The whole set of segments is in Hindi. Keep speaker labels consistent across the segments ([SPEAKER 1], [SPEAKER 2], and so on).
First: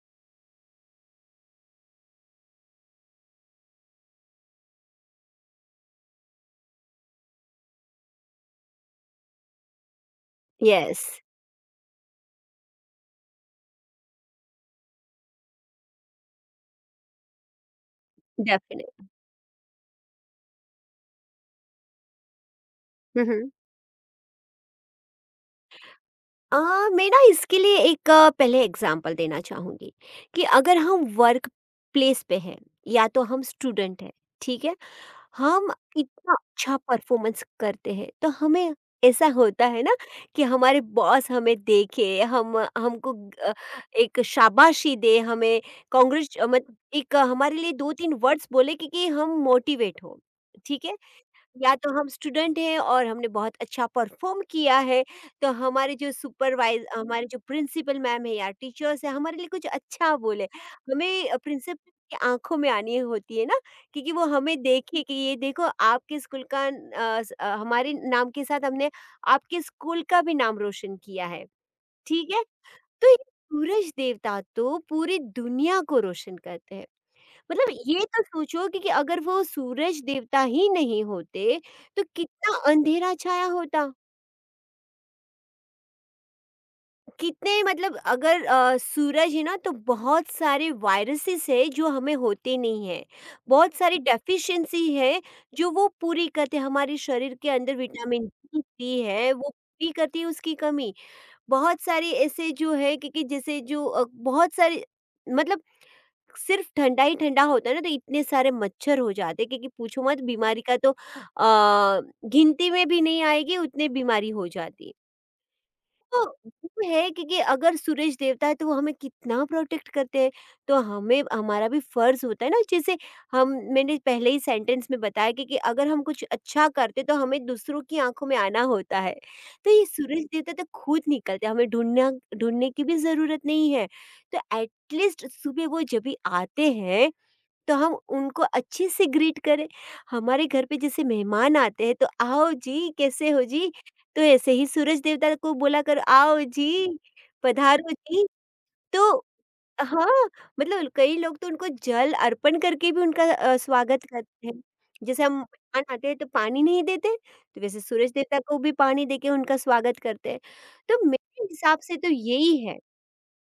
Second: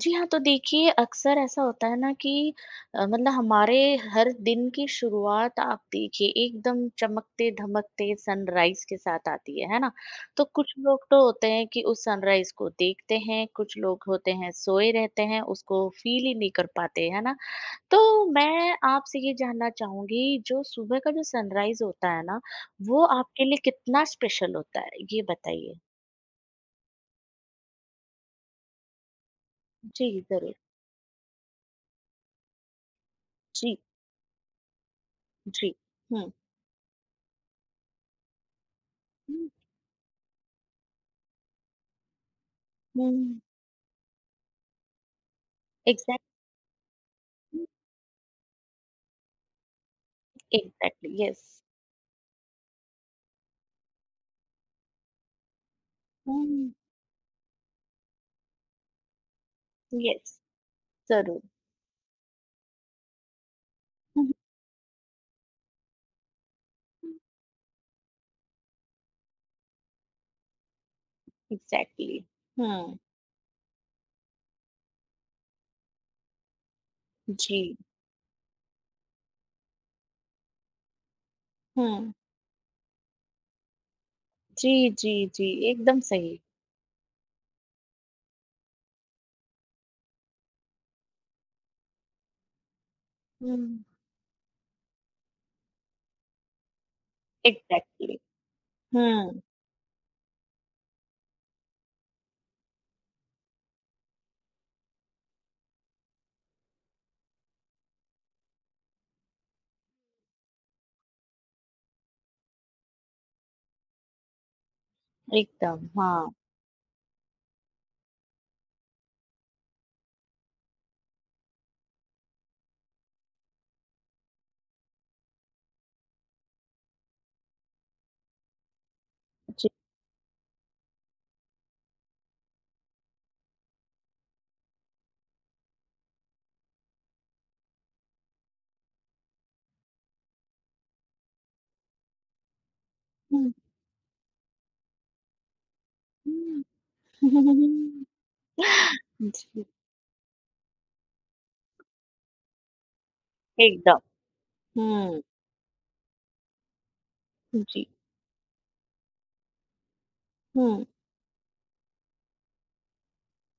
[SPEAKER 1] जी हाँ, तो देखिए अक्सर ऐसा होता है ना कि मतलब हमारे हर दिन की शुरुआत आप देखिए एकदम चमकते-धमकते सनराइज़ के साथ आती है ना? तो कुछ
[SPEAKER 2] यस,
[SPEAKER 1] लोग तो होते हैं कि उस सनराइज़ को देखते हैं, कुछ लोग होते हैं सोए रहते हैं, उसको फ़ील ही नहीं कर पाते, है ना? तो मैं
[SPEAKER 2] डेफिनि
[SPEAKER 1] आपसे ये जानना चाहूँगी जो सुबह का जो सनराइज़ होता है ना, वो
[SPEAKER 2] हुँ,
[SPEAKER 1] आपके
[SPEAKER 2] हुँ।
[SPEAKER 1] लिए कितना स्पेशल होता है? ये बताइए।
[SPEAKER 2] अ, मैं ना इसके लिए एक पहले एग्ज़ाम्पल देना चाहूँगी
[SPEAKER 1] जी,
[SPEAKER 2] कि
[SPEAKER 1] ज़रूर।
[SPEAKER 2] अगर हम वर्क प्लेस पे हैं या तो हम
[SPEAKER 1] जी,
[SPEAKER 2] स्टूडेंट हैं, ठीक है? हम
[SPEAKER 1] जी। हुँ।
[SPEAKER 2] इतना अच्छा परफ़ॉर्मेंस करते हैं, तो हमें ऐसा
[SPEAKER 1] हुँ,
[SPEAKER 2] होता है ना कि हमारे बॉस हमें देखे, हम हमको ग-
[SPEAKER 1] हुँ।
[SPEAKER 2] अ, एक शाबाशी दे, हमें
[SPEAKER 1] एग्ज़ैक्टली।
[SPEAKER 2] कांग्रेच मत एक हमारे लिए 2-3 वर्ड्स बोले कि हम मोटिवेट हों, ठीक है?
[SPEAKER 1] Exactly yes.
[SPEAKER 2] या तो हम स्टूडेंट हैं और हमने बहुत अच्छा परफॉर्म किया है तो
[SPEAKER 1] हुँ।
[SPEAKER 2] हमारे जो प्रिंसिपल मैम है या टीचर्स है हमारे लिए कुछ अच्छा
[SPEAKER 1] यस,
[SPEAKER 2] बोले। हमें
[SPEAKER 1] ज़रूर।
[SPEAKER 2] प्रिंसिपल की आंखों में आनी होती है ना क्योंकि वो
[SPEAKER 1] हुँ,
[SPEAKER 2] हमें देखे कि ये देखो आपके स्कूल का
[SPEAKER 1] हुँ।
[SPEAKER 2] हमारे नाम के साथ हमने आपके स्कूल का भी नाम रोशन किया है।
[SPEAKER 1] एग्जैक्टली।
[SPEAKER 2] ठीक है।
[SPEAKER 1] हुँ,
[SPEAKER 2] तो ये सूरज देवता तो पूरी दुनिया को रोशन करते हैं। मतलब
[SPEAKER 1] जी,
[SPEAKER 2] ये तो सोचो कि अगर वो सूरज देवता ही नहीं होते तो
[SPEAKER 1] हुँ।
[SPEAKER 2] कितना अंधेरा छाया होता।
[SPEAKER 1] जी, जी, जी, एकदम सही।
[SPEAKER 2] कितने मतलब अगर सूरज है ना तो बहुत सारे वायरसेस है जो हमें होते नहीं है।
[SPEAKER 1] हुँ।
[SPEAKER 2] बहुत सारी डेफिशिएंसी है जो वो पूरी करते हमारे शरीर के अंदर
[SPEAKER 1] एग्जैक्टली।
[SPEAKER 2] विटामिन डी सी है
[SPEAKER 1] हुँ,
[SPEAKER 2] वो पूरी करती है उसकी कमी। बहुत सारे ऐसे जो है क्योंकि जैसे जो बहुत सारे मतलब सिर्फ ठंडा ही ठंडा होता है ना तो इतने सारे मच्छर हो जाते क्योंकि पूछो मत बीमारी का तो गिनती में भी नहीं आएगी उतने बीमारी हो जाती है।
[SPEAKER 1] एकदम
[SPEAKER 2] तो
[SPEAKER 1] हाँ,
[SPEAKER 2] वो है क्योंकि अगर सूरज देवता है तो वो हमें कितना प्रोटेक्ट करते हैं। तो हमें हमारा भी फर्ज होता है ना जैसे हम मैंने पहले ही सेंटेंस में बताया कि अगर हम कुछ अच्छा करते तो हमें दूसरों की आंखों में आना होता है।
[SPEAKER 1] जी।
[SPEAKER 2] तो ये सूरज देवता तो खुद निकलते हैं, हमें ढूंढना ढूंढने की भी जरूरत नहीं है। तो एटलीस्ट सुबह वो जब भी आते हैं तो हम उनको अच्छे से ग्रीट करें। हमारे घर पे जैसे मेहमान आते हैं तो आओ जी, कैसे हो
[SPEAKER 1] हुँ,
[SPEAKER 2] जी? तो ऐसे ही सूरज देवता को बोला करो आओ जी,
[SPEAKER 1] हुँ।
[SPEAKER 2] पधारो जी। तो
[SPEAKER 1] जी,
[SPEAKER 2] हाँ, मतलब कई लोग तो उनको जल अर्पण करके भी उनका
[SPEAKER 1] एकदम।
[SPEAKER 2] स्वागत करते हैं।
[SPEAKER 1] हुँ,
[SPEAKER 2] जैसे हम मेहमान आते हैं तो पानी नहीं देते, तो वैसे
[SPEAKER 1] जी,
[SPEAKER 2] सूरज देवता को भी पानी देके उनका स्वागत करते हैं।
[SPEAKER 1] हुँ,
[SPEAKER 2] तो मेरे हिसाब से तो यही है।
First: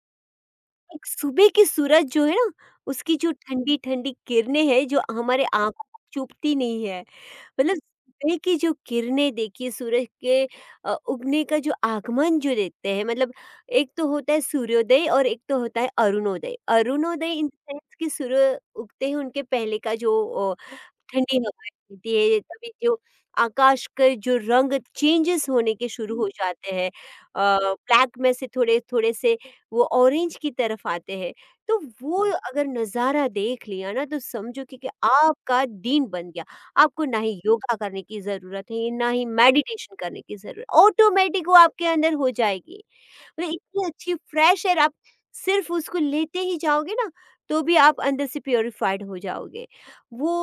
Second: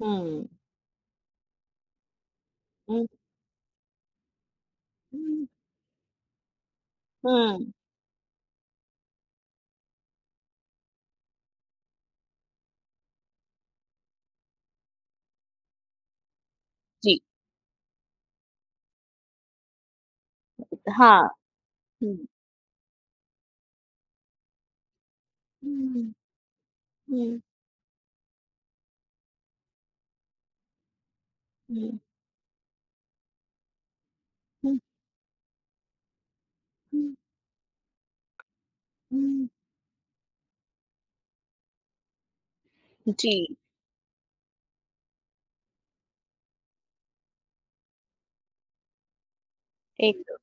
[SPEAKER 1] हुँ,
[SPEAKER 2] एक सुबह की सूरज जो है ना,
[SPEAKER 1] हुँ,
[SPEAKER 2] उसकी जो ठंडी-ठंडी किरणें हैं, जो हमारे
[SPEAKER 1] हुँ।
[SPEAKER 2] आँखों को चुभती नहीं है।
[SPEAKER 1] हुँ,
[SPEAKER 2] मतलब सुबह की जो किरणें देखिए सूरज के उगने का जो आगमन जो देखते हैं, मतलब एक तो होता है सूर्योदय और एक तो होता है अरुणोदय।
[SPEAKER 1] जी,
[SPEAKER 2] अरुणोदय इन द सेंस कि सूर्य उगते ही उनके पहले का जो
[SPEAKER 1] हाँ,
[SPEAKER 2] ठंडी हवाएँ चलती
[SPEAKER 1] हुँ।
[SPEAKER 2] है, तभी जो आकाश के जो रंग चेंजेस होने के
[SPEAKER 1] हुँ,
[SPEAKER 2] शुरू हो जाते हैं।
[SPEAKER 1] हुँ,
[SPEAKER 2] ब्लैक में से थोड़े-थोड़े से वो ऑरेंज की तरफ आते हैं, तो
[SPEAKER 1] हुँ।
[SPEAKER 2] वो अगर नज़ारा देख लिया ना तो समझो कि
[SPEAKER 1] हुँ,
[SPEAKER 2] कि आपका दिन बन गया। आपको
[SPEAKER 1] हुँ,
[SPEAKER 2] ना ही योगा करने की ज़रूरत है, ना ही
[SPEAKER 1] हुँ।
[SPEAKER 2] मेडिटेशन करने की ज़रूरत ऑटोमेटिक वो आपके अंदर हो जाएगी।
[SPEAKER 1] जी,
[SPEAKER 2] मतलब इतनी अच्छी फ्रेश एयर आप सिर्फ उसको लेते ही जाओगे ना तो भी आप अंदर से प्योरीफाइड हो जाओगे। वो
[SPEAKER 1] एकदम।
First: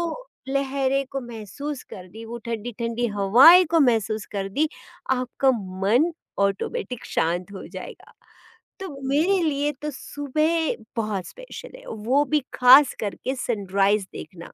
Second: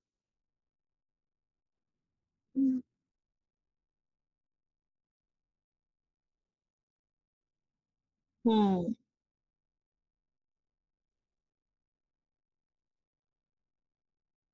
[SPEAKER 2] लहरें को महसूस कर दी वो ठंडी
[SPEAKER 1] हुँ।
[SPEAKER 2] ठंडी हवाएं को महसूस कर दी आपका मन ऑटोमेटिक शांत हो जाएगा। तो
[SPEAKER 1] हुँ।
[SPEAKER 2] मेरे लिए तो सुबह बहुत स्पेशल है वो भी खास करके सनराइज देखना।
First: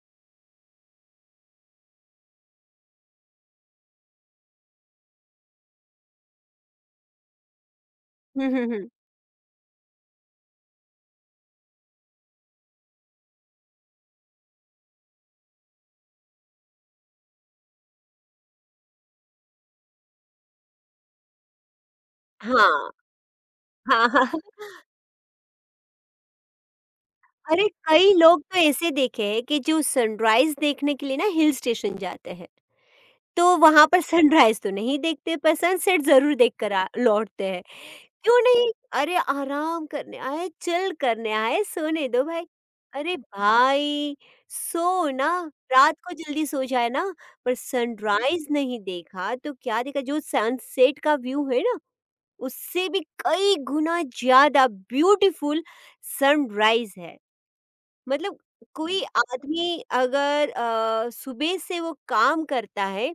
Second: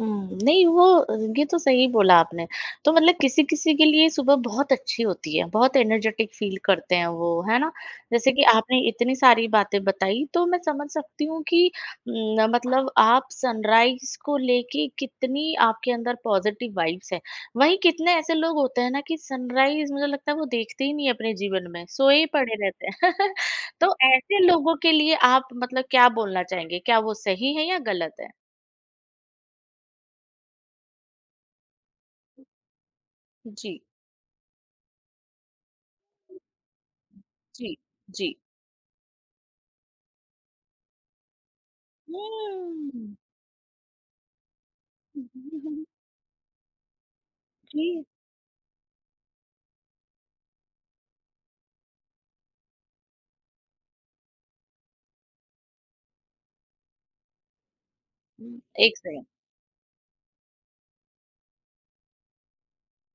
[SPEAKER 1] हुँ, नहीं वो ये तो सही बोला आपने। तो मतलब किसी-किसी के लिए सुबह बहुत अच्छी होती है, बहुत एनर्जेटिक फ़ील करते हैं वो, है ना? जैसे कि
[SPEAKER 2] हम्म हम्म
[SPEAKER 1] आपने
[SPEAKER 2] हम्म।
[SPEAKER 1] इतनी सारी बातें बताई तो मैं समझ सकती हूँ कि न मतलब आप सनराइज़ को लेके कितनी आपके अंदर पॉज़िटिव वाइब्स है। वहीं कितने ऐसे लोग होते हैं ना कि सनराइज़ मुझे लगता है वो देखते ही नहीं है अपने जीवन में, सोए ही पड़े रहते
[SPEAKER 2] हाँ
[SPEAKER 1] हैं। तो
[SPEAKER 2] हाँ हाँ
[SPEAKER 1] ऐसे लोगों के लिए आप मतलब क्या बोलना चाहेंगे? क्या वो सही
[SPEAKER 2] अरे
[SPEAKER 1] है या
[SPEAKER 2] कई
[SPEAKER 1] गलत है?
[SPEAKER 2] लोग तो ऐसे देखे हैं कि जो सनराइज देखने के लिए ना हिल स्टेशन जाते हैं तो
[SPEAKER 1] जी।
[SPEAKER 2] वहाँ पर सनराइज़ तो नहीं देखते पर सनसेट ज़रूर देख कर आ लौटते हैं।
[SPEAKER 1] जी, जी।
[SPEAKER 2] क्यों नहीं? अरे आराम करने आए हैं, चिल करने आए हैं, सोने दो भाई।
[SPEAKER 1] हुँ।
[SPEAKER 2] अरे भाई! सो ना, रात को जल्दी सो जाए ना, पर
[SPEAKER 1] जी।
[SPEAKER 2] सनराइज़ नहीं देखा तो क्या देखा जो सनसेट का व्यू है ना, उससे भी कई गुना ज़्यादा ब्यूटीफुल सनराइज़ है। मतलब
[SPEAKER 1] हुँ, 1
[SPEAKER 2] कोई हुँ।
[SPEAKER 1] सेकंड।
[SPEAKER 2] आदमी अगर सुबह से वो काम करता है,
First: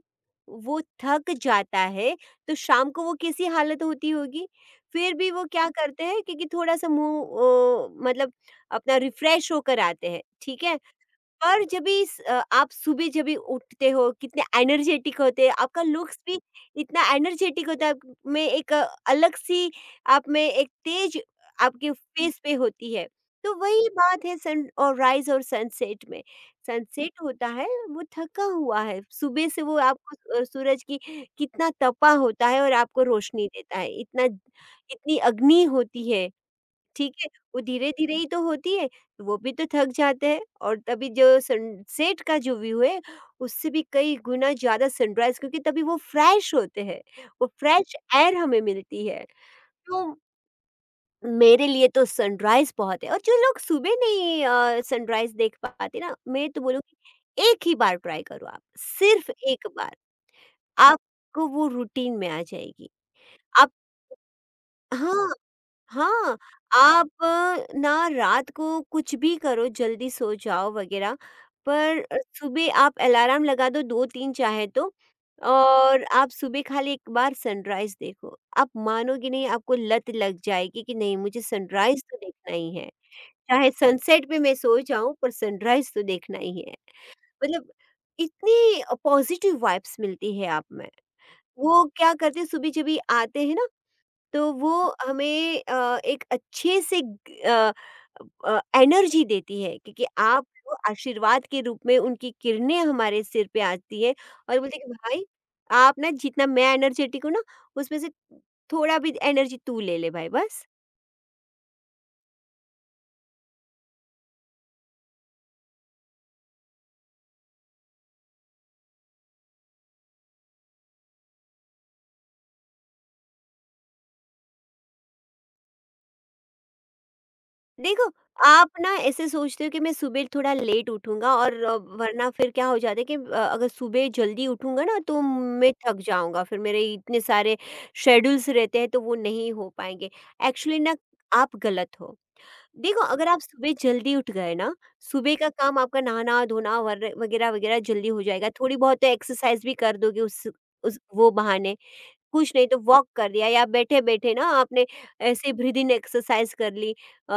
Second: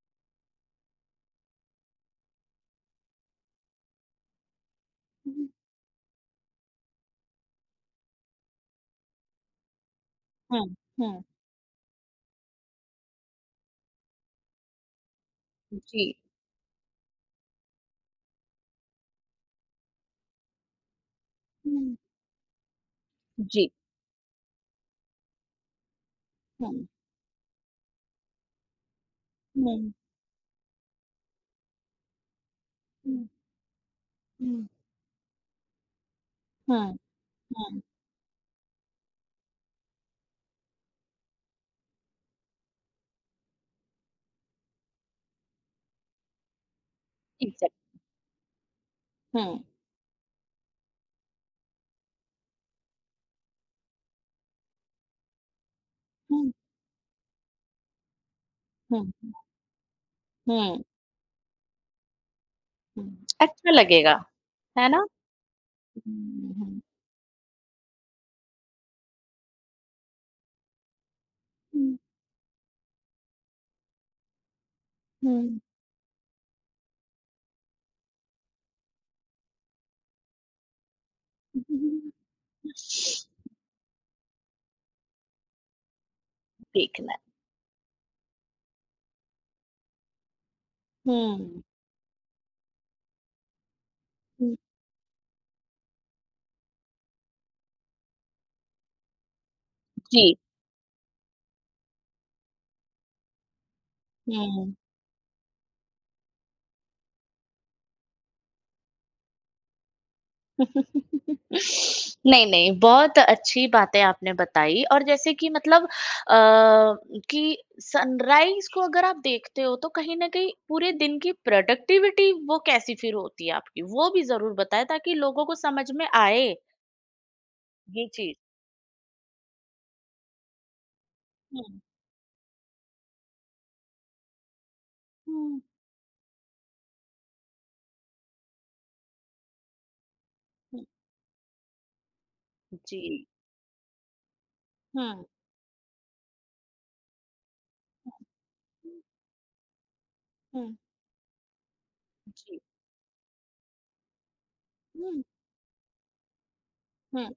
[SPEAKER 2] वो थक जाता है, तो शाम को वो कैसी हालत होती होगी? फिर भी वो
[SPEAKER 1] हुँ,
[SPEAKER 2] क्या करते हैं क्योंकि थोड़ा-सा मुँह ओ मतलब अपना रिफ्रेश होकर आते हैं, ठीक
[SPEAKER 1] हाँ,
[SPEAKER 2] है?
[SPEAKER 1] हाँ।
[SPEAKER 2] और जब भी आप सुबह जब भी उठते हो, कितने एनर्जेटिक होते हैं, आपका
[SPEAKER 1] जी।
[SPEAKER 2] लुक्स भी इतना एनर्जेटिक होता है, में एक अलग-सी आप में एक तेज आपके
[SPEAKER 1] हुँ,
[SPEAKER 2] फेस पे होती है। तो
[SPEAKER 1] जी।
[SPEAKER 2] वही बात है सन और राइज़ और सनसेट में।
[SPEAKER 1] हुँ,
[SPEAKER 2] सनसेट होता है, वो थका हुआ है, सुबह से वो
[SPEAKER 1] हुँ,
[SPEAKER 2] आपको सूरज की कितना तपा होता है और आपको
[SPEAKER 1] हुँ,
[SPEAKER 2] रोशनी देता है, इतना
[SPEAKER 1] हुँ,
[SPEAKER 2] इतनी अग्नि होती है।
[SPEAKER 1] हाँ,
[SPEAKER 2] ठीक है, वो
[SPEAKER 1] हाँ।
[SPEAKER 2] धीरे-धीरे ही तो होती है, वो भी तो थक जाते हैं और तभी जो सनसेट का जो व्यू है, उससे भी कई गुना ज़्यादा सनराइज़ क्योंकि तभी वो फ्रेश होते हैं, वो
[SPEAKER 1] एग्ज़ैक्ट।
[SPEAKER 2] फ्रेश एयर हमें मिलती है।
[SPEAKER 1] हाँ,
[SPEAKER 2] तो मेरे लिए तो सनराइज़ बहुत है और जो लोग सुबह नहीं सनराइज़ देख पाते ना, मैं
[SPEAKER 1] हुँ,
[SPEAKER 2] तो बोलूँगी एक ही बार ट्राई करो आप,
[SPEAKER 1] हुँ,
[SPEAKER 2] सिर्फ़ एक बार,
[SPEAKER 1] हुँ,
[SPEAKER 2] आपको वो रूटीन में आ जाएगी।
[SPEAKER 1] हुँ।
[SPEAKER 2] आप
[SPEAKER 1] अच्छा लगेगा, है ना?
[SPEAKER 2] हाँ। हाँ,
[SPEAKER 1] हुँ, हुँ,
[SPEAKER 2] आप ना रात को कुछ भी करो, जल्दी सो जाओ वगैरह,
[SPEAKER 1] हुँ,
[SPEAKER 2] पर सुबह आप अलार्म लगा दो 2-3 चाहे तो
[SPEAKER 1] हुँ।
[SPEAKER 2] और आप सुबह खाली एक बार सनराइज़ देखो। आप मानोगे नहीं, आपको लत लग जाएगी कि नहीं मुझे सनराइज़ तो देखना ही है। चाहे सनसेट पे मैं सो जाऊँ, पर सनराइज़ तो देखना ही है।
[SPEAKER 1] देखना है।
[SPEAKER 2] मतलब इतनी पॉज़िटिव वाइब्स मिलती है आप में।
[SPEAKER 1] हुँ,
[SPEAKER 2] वो क्या करते हैं सुबह जब भी आते हैं ना तो
[SPEAKER 1] हुँ,
[SPEAKER 2] वो हमें एक अच्छे से ग अ अ, एनर्जी देती है क्योंकि
[SPEAKER 1] जी।
[SPEAKER 2] आप वो आशीर्वाद के रूप में उनकी किरणें हमारे सिर पे आती है और
[SPEAKER 1] हुँ।
[SPEAKER 2] बोलते हैं कि भाई आप ना जितना मैं एनर्जेटिक हूँ ना उसमें से थोड़ा भी एनर्जी तू ले ले भाई बस।
[SPEAKER 1] नहीं, नहीं, बहुत अच्छी बातें आपने बताई और जैसे कि मतलब कि सनराइज़ को अगर आप देखते हो तो कहीं न कहीं पूरे दिन की प्रोडक्टिविटी वो कैसी फिर होती है आपकी? वो भी ज़रूर बताएँ ताकि लोगों को समझ में आए
[SPEAKER 2] देखो,
[SPEAKER 1] ये चीज़।
[SPEAKER 2] आप ना ऐसे सोचते हो कि मैं सुबह थोड़ा लेट उठूँगा और
[SPEAKER 1] हुँ,
[SPEAKER 2] वरना फिर क्या हो जाता है कि अगर सुबह जल्दी उठूँगा ना तो
[SPEAKER 1] हुँ,
[SPEAKER 2] मैं थक जाऊँगा, फिर मेरे इतने सारे शेड्यूल्स रहते हैं तो वो नहीं हो पाएँगे। Actually
[SPEAKER 1] um.
[SPEAKER 2] ना आप गलत हो।
[SPEAKER 1] जी।
[SPEAKER 2] देखो, अगर आप सुबह जल्दी उठ गए ना,
[SPEAKER 1] हुँ,
[SPEAKER 2] सुबह का काम आपका नहाना-धोना वर वगैरह-वगैरह जल्दी हो जाएगा, थोड़ी बहुत तो एक्सरसाइज़ भी कर दोगे
[SPEAKER 1] हुँ,
[SPEAKER 2] उस वो बहाने। कुछ
[SPEAKER 1] जी।
[SPEAKER 2] नहीं तो वॉक कर लिया या बैठे-बैठे ना आपने
[SPEAKER 1] हुँ,
[SPEAKER 2] ऐसे ब्रीदिंग एक्सरसाइज कर ली।
[SPEAKER 1] Um, um,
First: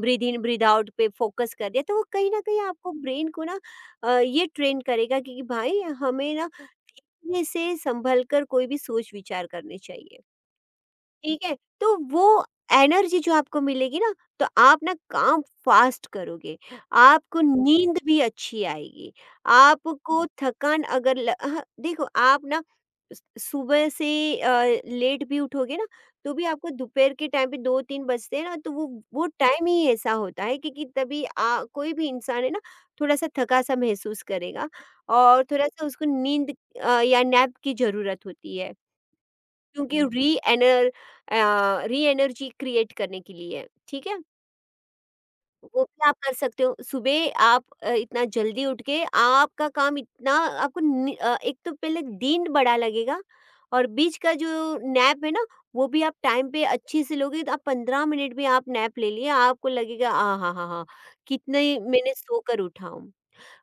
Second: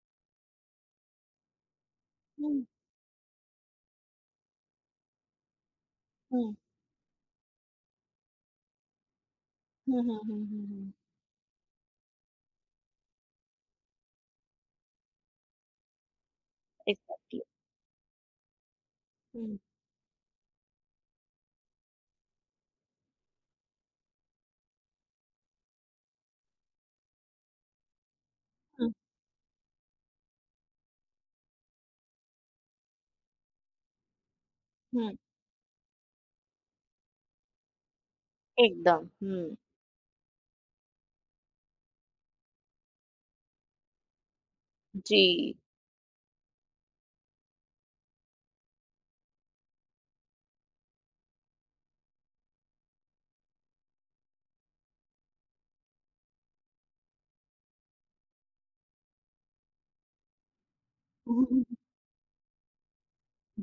[SPEAKER 2] breathe in breathe out पे फोकस कर दिया, तो वो कहीं न कहीं
[SPEAKER 1] हुँ।
[SPEAKER 2] आपको ब्रेन को ना ये ट्रेन करेगा कि भाई हमें ना धीरे से संभल कर कोई भी सोच विचार करने
[SPEAKER 1] हुँ, हुँ,
[SPEAKER 2] चाहिए।
[SPEAKER 1] हुँ, हुँ, हुँ।
[SPEAKER 2] ठीक है? तो वो एनर्जी जो आपको मिलेगी ना, तो आप ना काम फ़ास्ट करोगे, आपको
[SPEAKER 1] एग्ज़ैक्टली।
[SPEAKER 2] नींद भी अच्छी आएगी,
[SPEAKER 1] हुँ,
[SPEAKER 2] आपको थकान अगर ल ह देखो आप ना स सुबह से अ, लेट भी उठोगे ना, तो भी आपको दोपहर के टाइम पे 2-3 बजते हैं ना, तो वो
[SPEAKER 1] हुँ,
[SPEAKER 2] वो टाइम ही ऐसा होता है क्योंकि तभी कोई भी इंसान है ना, थोड़ा-सा थका-सा महसूस करेगा
[SPEAKER 1] हुँ।
[SPEAKER 2] और थोड़ा-सा उसको नींद या नैप की ज़रूरत होती है।
[SPEAKER 1] एकदम, हुँ।
[SPEAKER 2] क्योंकि री एनर्जी क्रिएट करने के लिए है, ठीक है?
[SPEAKER 1] जी।
[SPEAKER 2] वो भी आप कर सकते हो। सुबह आप इतना जल्दी उठ के आपका काम इतना आपको नि अ, एक तो पहले दिन बड़ा लगेगा और बीच का जो नैप है ना, वो भी आप टाइम पे अच्छे से लोगे तो आप 15 मिनट भी आप नैप ले लिए, आपको लगेगा आहाहाहा! कितने
[SPEAKER 1] हम्म,
[SPEAKER 2] मैंने सोकर उठा हूँ।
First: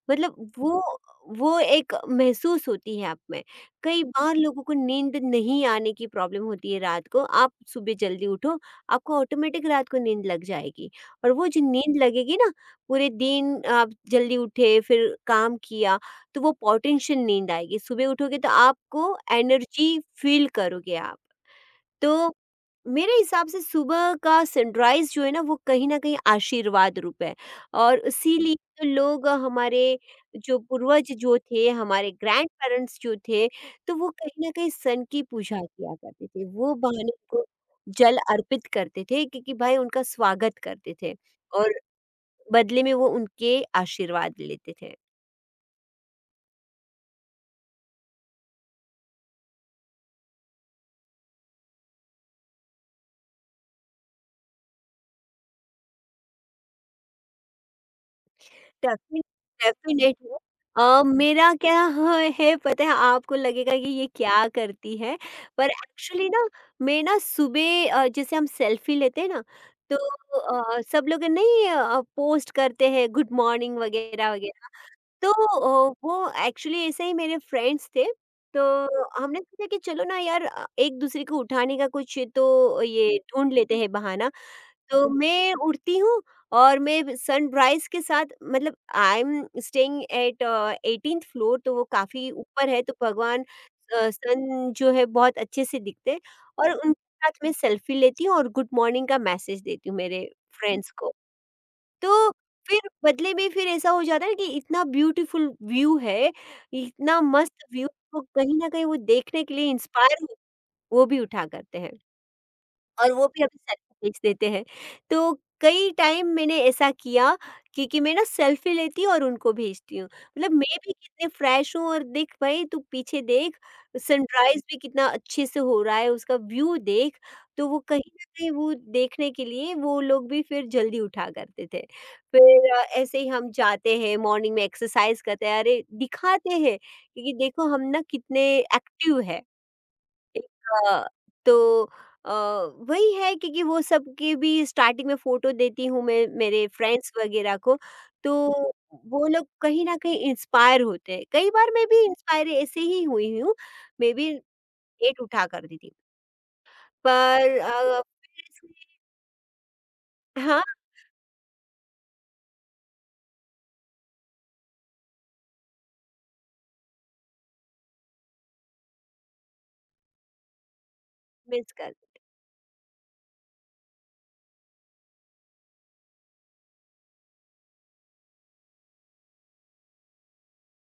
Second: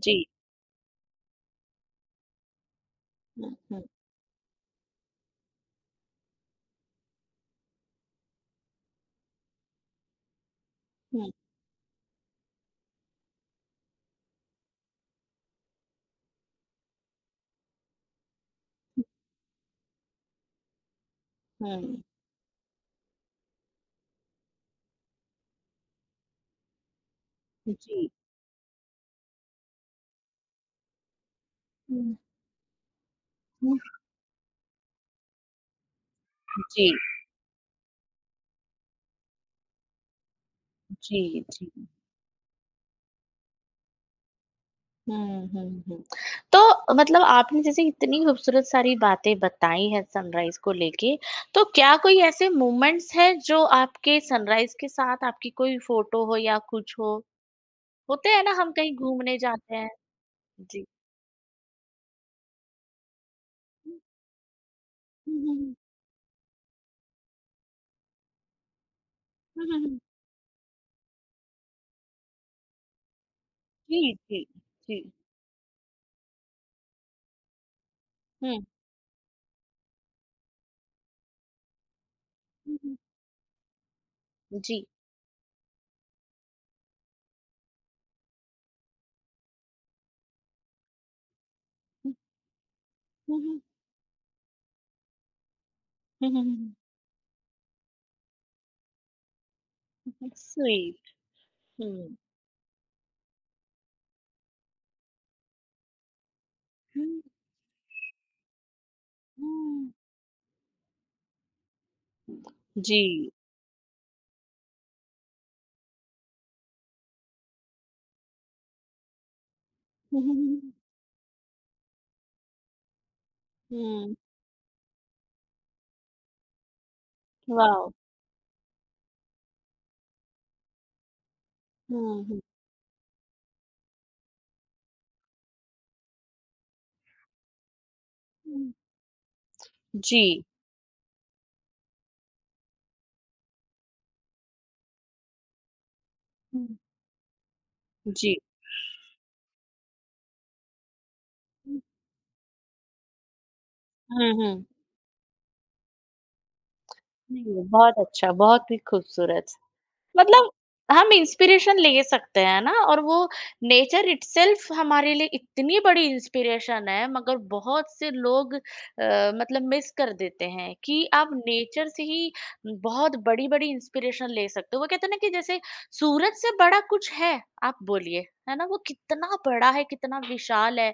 [SPEAKER 1] जी।
[SPEAKER 2] मतलब वो एक महसूस होती है आप में।
[SPEAKER 1] हुँ, हुँ,
[SPEAKER 2] कई बार लोगों को नींद नहीं आने की प्रॉब्लम होती है रात को, आप सुबह जल्दी उठो, आपको ऑटोमेटिक रात को नींद लग जाएगी
[SPEAKER 1] हुँ,
[SPEAKER 2] और वो जो नींद लगेगी ना, पूरे दिन आप जल्दी उठे, फिर काम किया, तो वो पोटेंशियल नींद आएगी। सुबह उठोगे तो
[SPEAKER 1] हुँ,
[SPEAKER 2] आपको एनर्जी फ़ील करोगे आप।
[SPEAKER 1] हुँ।
[SPEAKER 2] तो मेरे हिसाब से सुबह का सनराइज़ जो है ना, वो कहीं न कहीं आशीर्वाद रूप है और
[SPEAKER 1] जी।
[SPEAKER 2] इसीलिए तो लोग हमारे जो पूर्वज जो थे, हमारे
[SPEAKER 1] हुँ,
[SPEAKER 2] ग्रैंडपेरेंट्स जो थे,
[SPEAKER 1] हुँ।
[SPEAKER 2] तो वो कहीं न कहीं सन की पूजा किया करते थे। वो
[SPEAKER 1] जी,
[SPEAKER 2] बहाने को जल अर्पित करते थे क्योंकि भाई उनका स्वागत करते थे
[SPEAKER 1] जी, जी।
[SPEAKER 2] और बदले में वो उनके आशीर्वाद लेते थे।
[SPEAKER 1] हुँ, हुँ, हुँ। तो मतलब आपने जैसे इतनी खूबसूरत सारी बातें बताई हैं सनराइज़ को लेके, तो क्या कोई ऐसे मोमेंट्स हैं जो आपके सनराइज़ के साथ आपकी कोई फ़ोटो हो या कुछ हो? होते हैं ना हम कहीं
[SPEAKER 2] डेफ़िन
[SPEAKER 1] घूमने जाते हैं।
[SPEAKER 2] डेफ़िनेटली।
[SPEAKER 1] जी।
[SPEAKER 2] मेरा क्या ह है पता है आपको लगेगा कि
[SPEAKER 1] हुँ,
[SPEAKER 2] ये क्या करती है,
[SPEAKER 1] हुँ,
[SPEAKER 2] पर
[SPEAKER 1] हुँ,
[SPEAKER 2] एक्चुअली ना मैं ना सुबह जैसे हम सेल्फ़ी लेते हैं ना,
[SPEAKER 1] हुँ, हुँ,
[SPEAKER 2] तो
[SPEAKER 1] हुँ।
[SPEAKER 2] सब लोग नहीं पोस्ट करते हैं गुड मॉर्निंग
[SPEAKER 1] जी,
[SPEAKER 2] वगैरह,
[SPEAKER 1] जी,
[SPEAKER 2] वगैरह।
[SPEAKER 1] जी।
[SPEAKER 2] तो वो एक्चुअली ऐसे ही मेरे फ्रेंड्स थे,
[SPEAKER 1] हुँ,
[SPEAKER 2] तो हमने सोचा कि चलो ना यार एक-दूसरे को उठाने का कुछ
[SPEAKER 1] हुँ,
[SPEAKER 2] तो
[SPEAKER 1] हुँ।
[SPEAKER 2] ये ढूँढ लेते हैं बहाना।
[SPEAKER 1] जी।
[SPEAKER 2] तो मैं उठती हूँ और मैं सनराइज़ के साथ मतलब I am staying at 18th floor तो वो
[SPEAKER 1] हुँ,
[SPEAKER 2] काफ़ी ऊपर है तो
[SPEAKER 1] हुँ,
[SPEAKER 2] भगवान
[SPEAKER 1] हुँ,
[SPEAKER 2] सन जो है बहुत अच्छे से दिखते हैं
[SPEAKER 1] हुँ, हुँ, हुँ,
[SPEAKER 2] और उनके साथ मैं सेल्फ़ी लेती हूँ और गुड मॉर्निंग का मैसेज देती हूँ
[SPEAKER 1] हुँ,
[SPEAKER 2] मेरे
[SPEAKER 1] हुँ।
[SPEAKER 2] फ्रेंड्स को।
[SPEAKER 1] स्वीट, हुँ।
[SPEAKER 2] तो फिर बदले में फिर ऐसा हो जाता है कि इतना ब्यूटीफुल व्यू है, इतना
[SPEAKER 1] हुँ।
[SPEAKER 2] मस्त व्यू तो कहीं न कहीं वो देखने के लिए
[SPEAKER 1] हुँ,
[SPEAKER 2] इंस्पायर वो भी उठा करते हैं। और वो
[SPEAKER 1] जी।
[SPEAKER 2] भी अभी सेल्फी भेज देते हैं। तो कई टाइम मैंने ऐसा किया कि मैं ना सेल्फी लेती हूँ और उनको भेजती हूँ। मतलब मैं भी कितने फ्रेश हूँ और देख भाई तू पीछे देख
[SPEAKER 1] हुँ,
[SPEAKER 2] सनराइज़ भी कितना अच्छे से हो रहा है, उसका व्यू देख। तो वो
[SPEAKER 1] वाओ!
[SPEAKER 2] कहीं न कहीं वो देखने के लिए वो लोग भी फिर जल्दी उठा करते थे।
[SPEAKER 1] हुँ, हुँ।
[SPEAKER 2] फिर ऐसे ही हम जाते हैं मॉर्निंग में एक्सरसाइज़ करते हैं। अरे! दिखाते हैं क्योंकि देखो हम ना कितने एक्टिव हैं।
[SPEAKER 1] जी।
[SPEAKER 2] एक अ, तो अ, वही है क्योंकि वो सबके भी स्टार्टिंग में फ़ोटो देती हूँ मैं मेरे
[SPEAKER 1] हम्म,
[SPEAKER 2] फ्रेंड्स वगैरह को, तो
[SPEAKER 1] जी।
[SPEAKER 2] वो लोग कहीं न कहीं इंस्पायर होते हैं। कई बार मैं भी इंस्पायर ऐसे ही हुई हूँ, मैं
[SPEAKER 1] हुँ,
[SPEAKER 2] भी
[SPEAKER 1] हुँ।
[SPEAKER 2] वेट उठा करती थी। पर
[SPEAKER 1] नहीं, बहुत अच्छा,
[SPEAKER 2] फिर
[SPEAKER 1] बहुत
[SPEAKER 2] से
[SPEAKER 1] ही खूबसूरत। मतलब
[SPEAKER 2] हाँ,
[SPEAKER 1] हम इंस्पिरेशन ले सकते हैं ना और वो नेचर इटसेल्फ हमारे लिए इतनी बड़ी इंस्पिरेशन है मगर बहुत से लोग मतलब मिस कर देते हैं कि आप
[SPEAKER 2] मिस
[SPEAKER 1] नेचर
[SPEAKER 2] कर
[SPEAKER 1] से ही बहुत बड़ी बड़ी इंस्पिरेशन ले सकते हो। वो कहते हैं ना कि जैसे सूरज से बड़ा कुछ है, आप बोलिए है ना। वो कितना बड़ा है, कितना विशाल है,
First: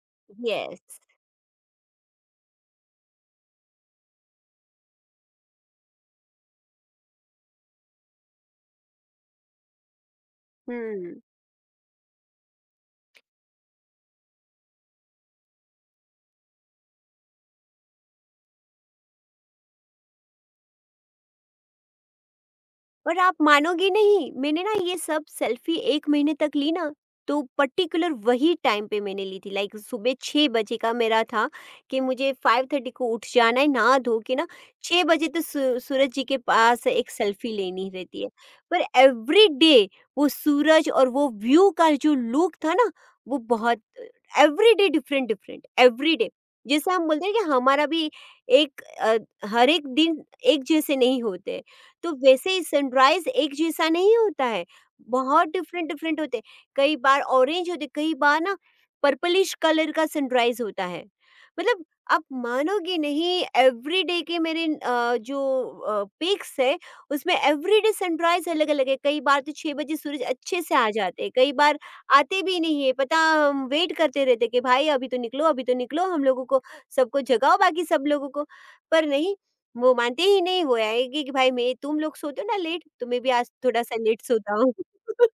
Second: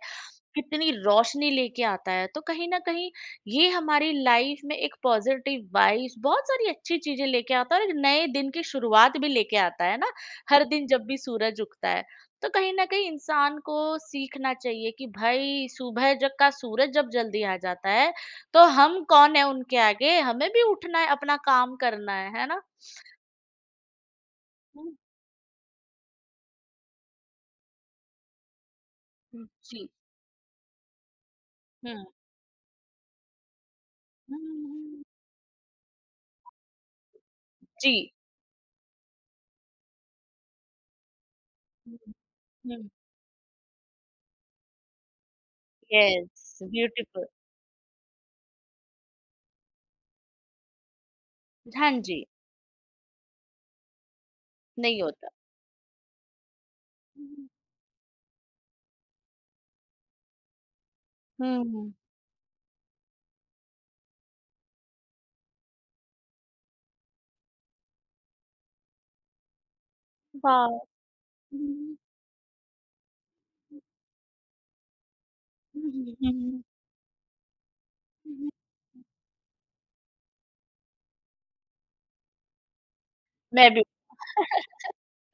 [SPEAKER 1] कितनी
[SPEAKER 2] येस।
[SPEAKER 1] रोशनी लेके आता है। तो कहीं ना कहीं ये हमारी लाइफ में एक पॉजिटिव वाइब्स, बहुत सारी अच्छी चीजें लेके आता है और एक नए दिन की शुरुआत भी लेके आता है ना। हर दिन जब
[SPEAKER 2] हुँ।
[SPEAKER 1] भी सूरज उगता है, तो कहीं ना कहीं इंसान को सीखना चाहिए कि भाई सुबह जब का सूरज जब जल्दी आ जाता है, तो हम कौन है उनके आगे? हमें भी उठना है, अपना काम करना है ना।
[SPEAKER 2] पर आप मानोगे नहीं मैंने ना ये
[SPEAKER 1] हम्म,
[SPEAKER 2] सब सेल्फी 1 महीने तक ली ना, तो पर्टिकुलर वही टाइम पे मैंने ली थी लाइक
[SPEAKER 1] जी।
[SPEAKER 2] सुबह 6 बजे का मेरा था कि
[SPEAKER 1] हम्म।
[SPEAKER 2] मुझे 5:30 को उठ जाना है, नहा-धो के ना 6
[SPEAKER 1] हम्म,
[SPEAKER 2] बजे तो सू सूरज जी के पास एक सेल्फी लेनी
[SPEAKER 1] जी।
[SPEAKER 2] रहती है। पर एवरीडे वो सूरज और वो व्यू का जो लुक था ना, वो बहुत everyday different different everyday.
[SPEAKER 1] Yes,
[SPEAKER 2] जैसे हम बोलते
[SPEAKER 1] ब्यूटीफुल।
[SPEAKER 2] हैं कि हमारा भी एक हर एक दिन एक जैसे नहीं होते।
[SPEAKER 1] हाँ
[SPEAKER 2] तो
[SPEAKER 1] जी।
[SPEAKER 2] वैसे ही सनराइज़ एक जैसा नहीं होता है,
[SPEAKER 1] नहीं होता।
[SPEAKER 2] बहुत डिफरेंट-डिफरेंट होते हैं। कई बार
[SPEAKER 1] हुँ।
[SPEAKER 2] ऑरेंज होते, कई बार ना पर्पलिश कलर का सनराइज़ होता है। मतलब
[SPEAKER 1] हुँ।
[SPEAKER 2] आप मानोगे नहीं एवरीडे के मेरे जो पिक्स है उसमें एवरीडे सनराइज़ अलग-अलग है। कई बार तो 6 बजे सूरज अच्छे
[SPEAKER 1] वाह!
[SPEAKER 2] से आ जाते हैं, कई
[SPEAKER 1] हुँ,
[SPEAKER 2] बार
[SPEAKER 1] हुँ,
[SPEAKER 2] आते भी नहीं है, पता हम
[SPEAKER 1] हुँ।
[SPEAKER 2] वेट करते रहते हैं कि भाई अभी तो निकलो,
[SPEAKER 1] हुँ,
[SPEAKER 2] हम लोगों को
[SPEAKER 1] हुँ।
[SPEAKER 2] सबको जगाओ बाकी सब लोगों को,
[SPEAKER 1] हुँ।
[SPEAKER 2] पर नहीं वो मानते ही नहीं वो आएगी कि भाई मैं तुम लोग सोते हो ना लेट तो मैं भी आज
[SPEAKER 1] मैं भी।
[SPEAKER 2] थोड़ा-सा लेट सोता हूँ।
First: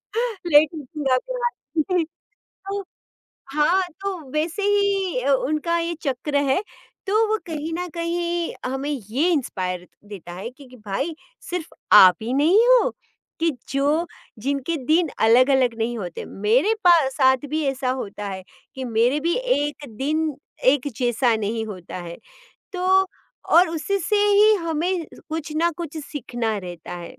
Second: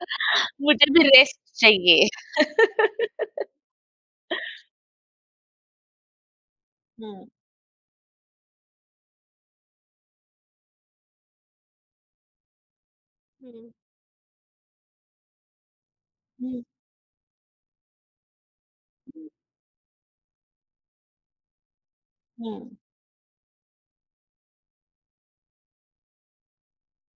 [SPEAKER 2] लेट
[SPEAKER 1] मुझे भी
[SPEAKER 2] उठूँगा
[SPEAKER 1] रेस्ट
[SPEAKER 2] मैं आज।
[SPEAKER 1] चाहिए।
[SPEAKER 2] तो हाँ, तो वैसे ही उनका ये चक्र है,
[SPEAKER 1] हुँ।
[SPEAKER 2] तो वो कहीं न कहीं हमें ये इंस्पायर देता है कि भाई सिर्फ़ आप ही नहीं हो कि
[SPEAKER 1] हुँ।
[SPEAKER 2] जो जिनके दिन अलग-अलग नहीं होते।
[SPEAKER 1] हुँ,
[SPEAKER 2] मेरे पा साथ भी ऐसा होता है कि मेरे
[SPEAKER 1] हुँ,
[SPEAKER 2] भी एक दिन एक जैसा नहीं होता है।
[SPEAKER 1] हुँ।
[SPEAKER 2] तो और उससे ही हमें कुछ ना कुछ सीखना रहता है।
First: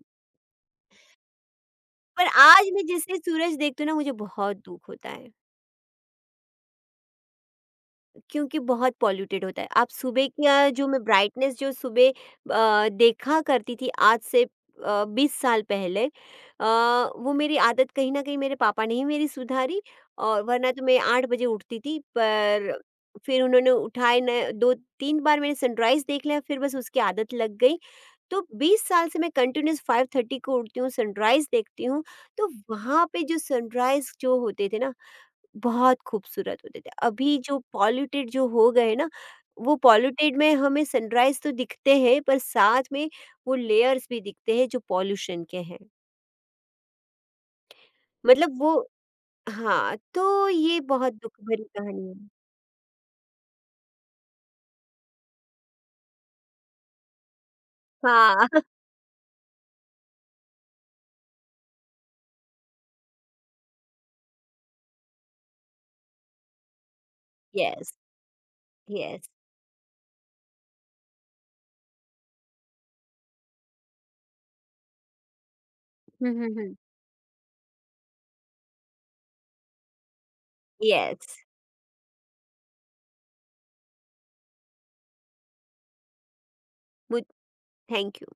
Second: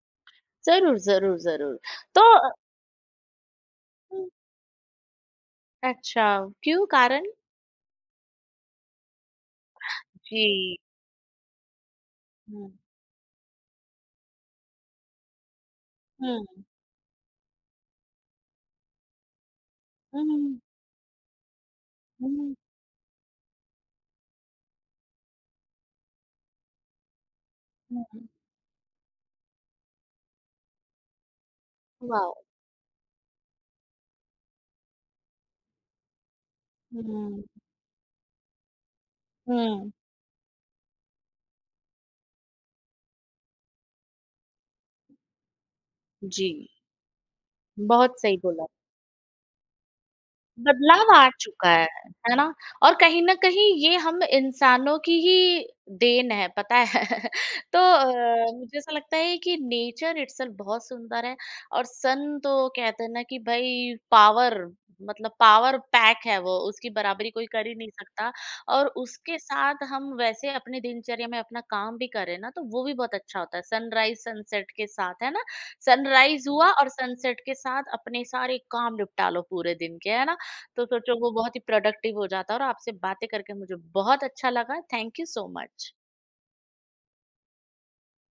[SPEAKER 1] ज़रूर, ज़रूर, ज़रूर। तो
[SPEAKER 2] पर
[SPEAKER 1] अ,
[SPEAKER 2] आज मैं जैसे सूरज देखती हूँ ना मुझे
[SPEAKER 1] हुँ।
[SPEAKER 2] बहुत दुःख होता है।
[SPEAKER 1] अच्छा, क्यों कारण?
[SPEAKER 2] क्योंकि बहुत पॉल्यूटेड होता है। आप सुबह क्या
[SPEAKER 1] जी।
[SPEAKER 2] जो मैं ब्राइटनेस जो सुबह
[SPEAKER 1] हुँ,
[SPEAKER 2] देखा करती थी आज से 20 साल पहले
[SPEAKER 1] हुँ,
[SPEAKER 2] वो मेरी आदत कहीं न कहीं मेरे पापा ने ही मेरी सुधारी
[SPEAKER 1] हुँ,
[SPEAKER 2] और वरना तो मैं 8 बजे उठती थी
[SPEAKER 1] हुँ,
[SPEAKER 2] पर फिर उन्होंने उठाए न 2-3 बार मैंने सनराइज़ देख लिया फिर बस उसकी आदत लग गई।
[SPEAKER 1] हुँ।
[SPEAKER 2] तो 20 साल से मैं कंटिन्यूअस 5:30 को उठती हूँ, सनराइज़ देखती हूँ,
[SPEAKER 1] वाओ!
[SPEAKER 2] तो वहाँ पे जो सनराइज़ जो होते थे ना बहुत खूबसूरत होते थे। अभी
[SPEAKER 1] हुँ,
[SPEAKER 2] जो पॉल्यूटेड जो हो गए ना, वो
[SPEAKER 1] हुँ।
[SPEAKER 2] पॉल्यूटेड में हमें सनराइज़ तो दिखते हैं, पर साथ में वो लेयर्स भी दिखते हैं जो पॉल्यूशन के हैं।
[SPEAKER 1] जी, बहुत सही
[SPEAKER 2] मतलब
[SPEAKER 1] बोला।
[SPEAKER 2] वो हाँ, तो ये
[SPEAKER 1] बदलाव
[SPEAKER 2] बहुत
[SPEAKER 1] आ
[SPEAKER 2] दुःख भरी
[SPEAKER 1] चुका
[SPEAKER 2] कहानी है।
[SPEAKER 1] है ना? और कहीं न कहीं ये हम इंसानों की ही देन है, पता है? तो
[SPEAKER 2] हाँ,
[SPEAKER 1] मुझे ऐसा लगता है कि नेचर इटसेल्फ बहुत सुंदर है। और सन तो कहते हैं ना कि भई पावर, मतलब पावर पैक है वो, उसकी बराबरी कोई कर ही नहीं
[SPEAKER 2] यस,
[SPEAKER 1] सकता। और
[SPEAKER 2] यस।
[SPEAKER 1] उसके साथ हम वैसे अपने दिनचर्या में अपना काम भी करें ना, तो वो भी बहुत अच्छा होता है। सनराइज़, सनसेट के साथ, है ना?
[SPEAKER 2] हुँ, हुँ,
[SPEAKER 1] सनराइज़ हुआ
[SPEAKER 2] हुँ।
[SPEAKER 1] और सनसेट के साथ अपने सारे काम निपटा लो पूरे दिन के, है ना? तो सोचो
[SPEAKER 2] यस,
[SPEAKER 1] वो बहुत ही प्रोडक्टिव हो जाता है और आपसे बातें करके मुझे बहुत अच्छा लगा। Thank you so much.
[SPEAKER 2] मुझ थैंक यू।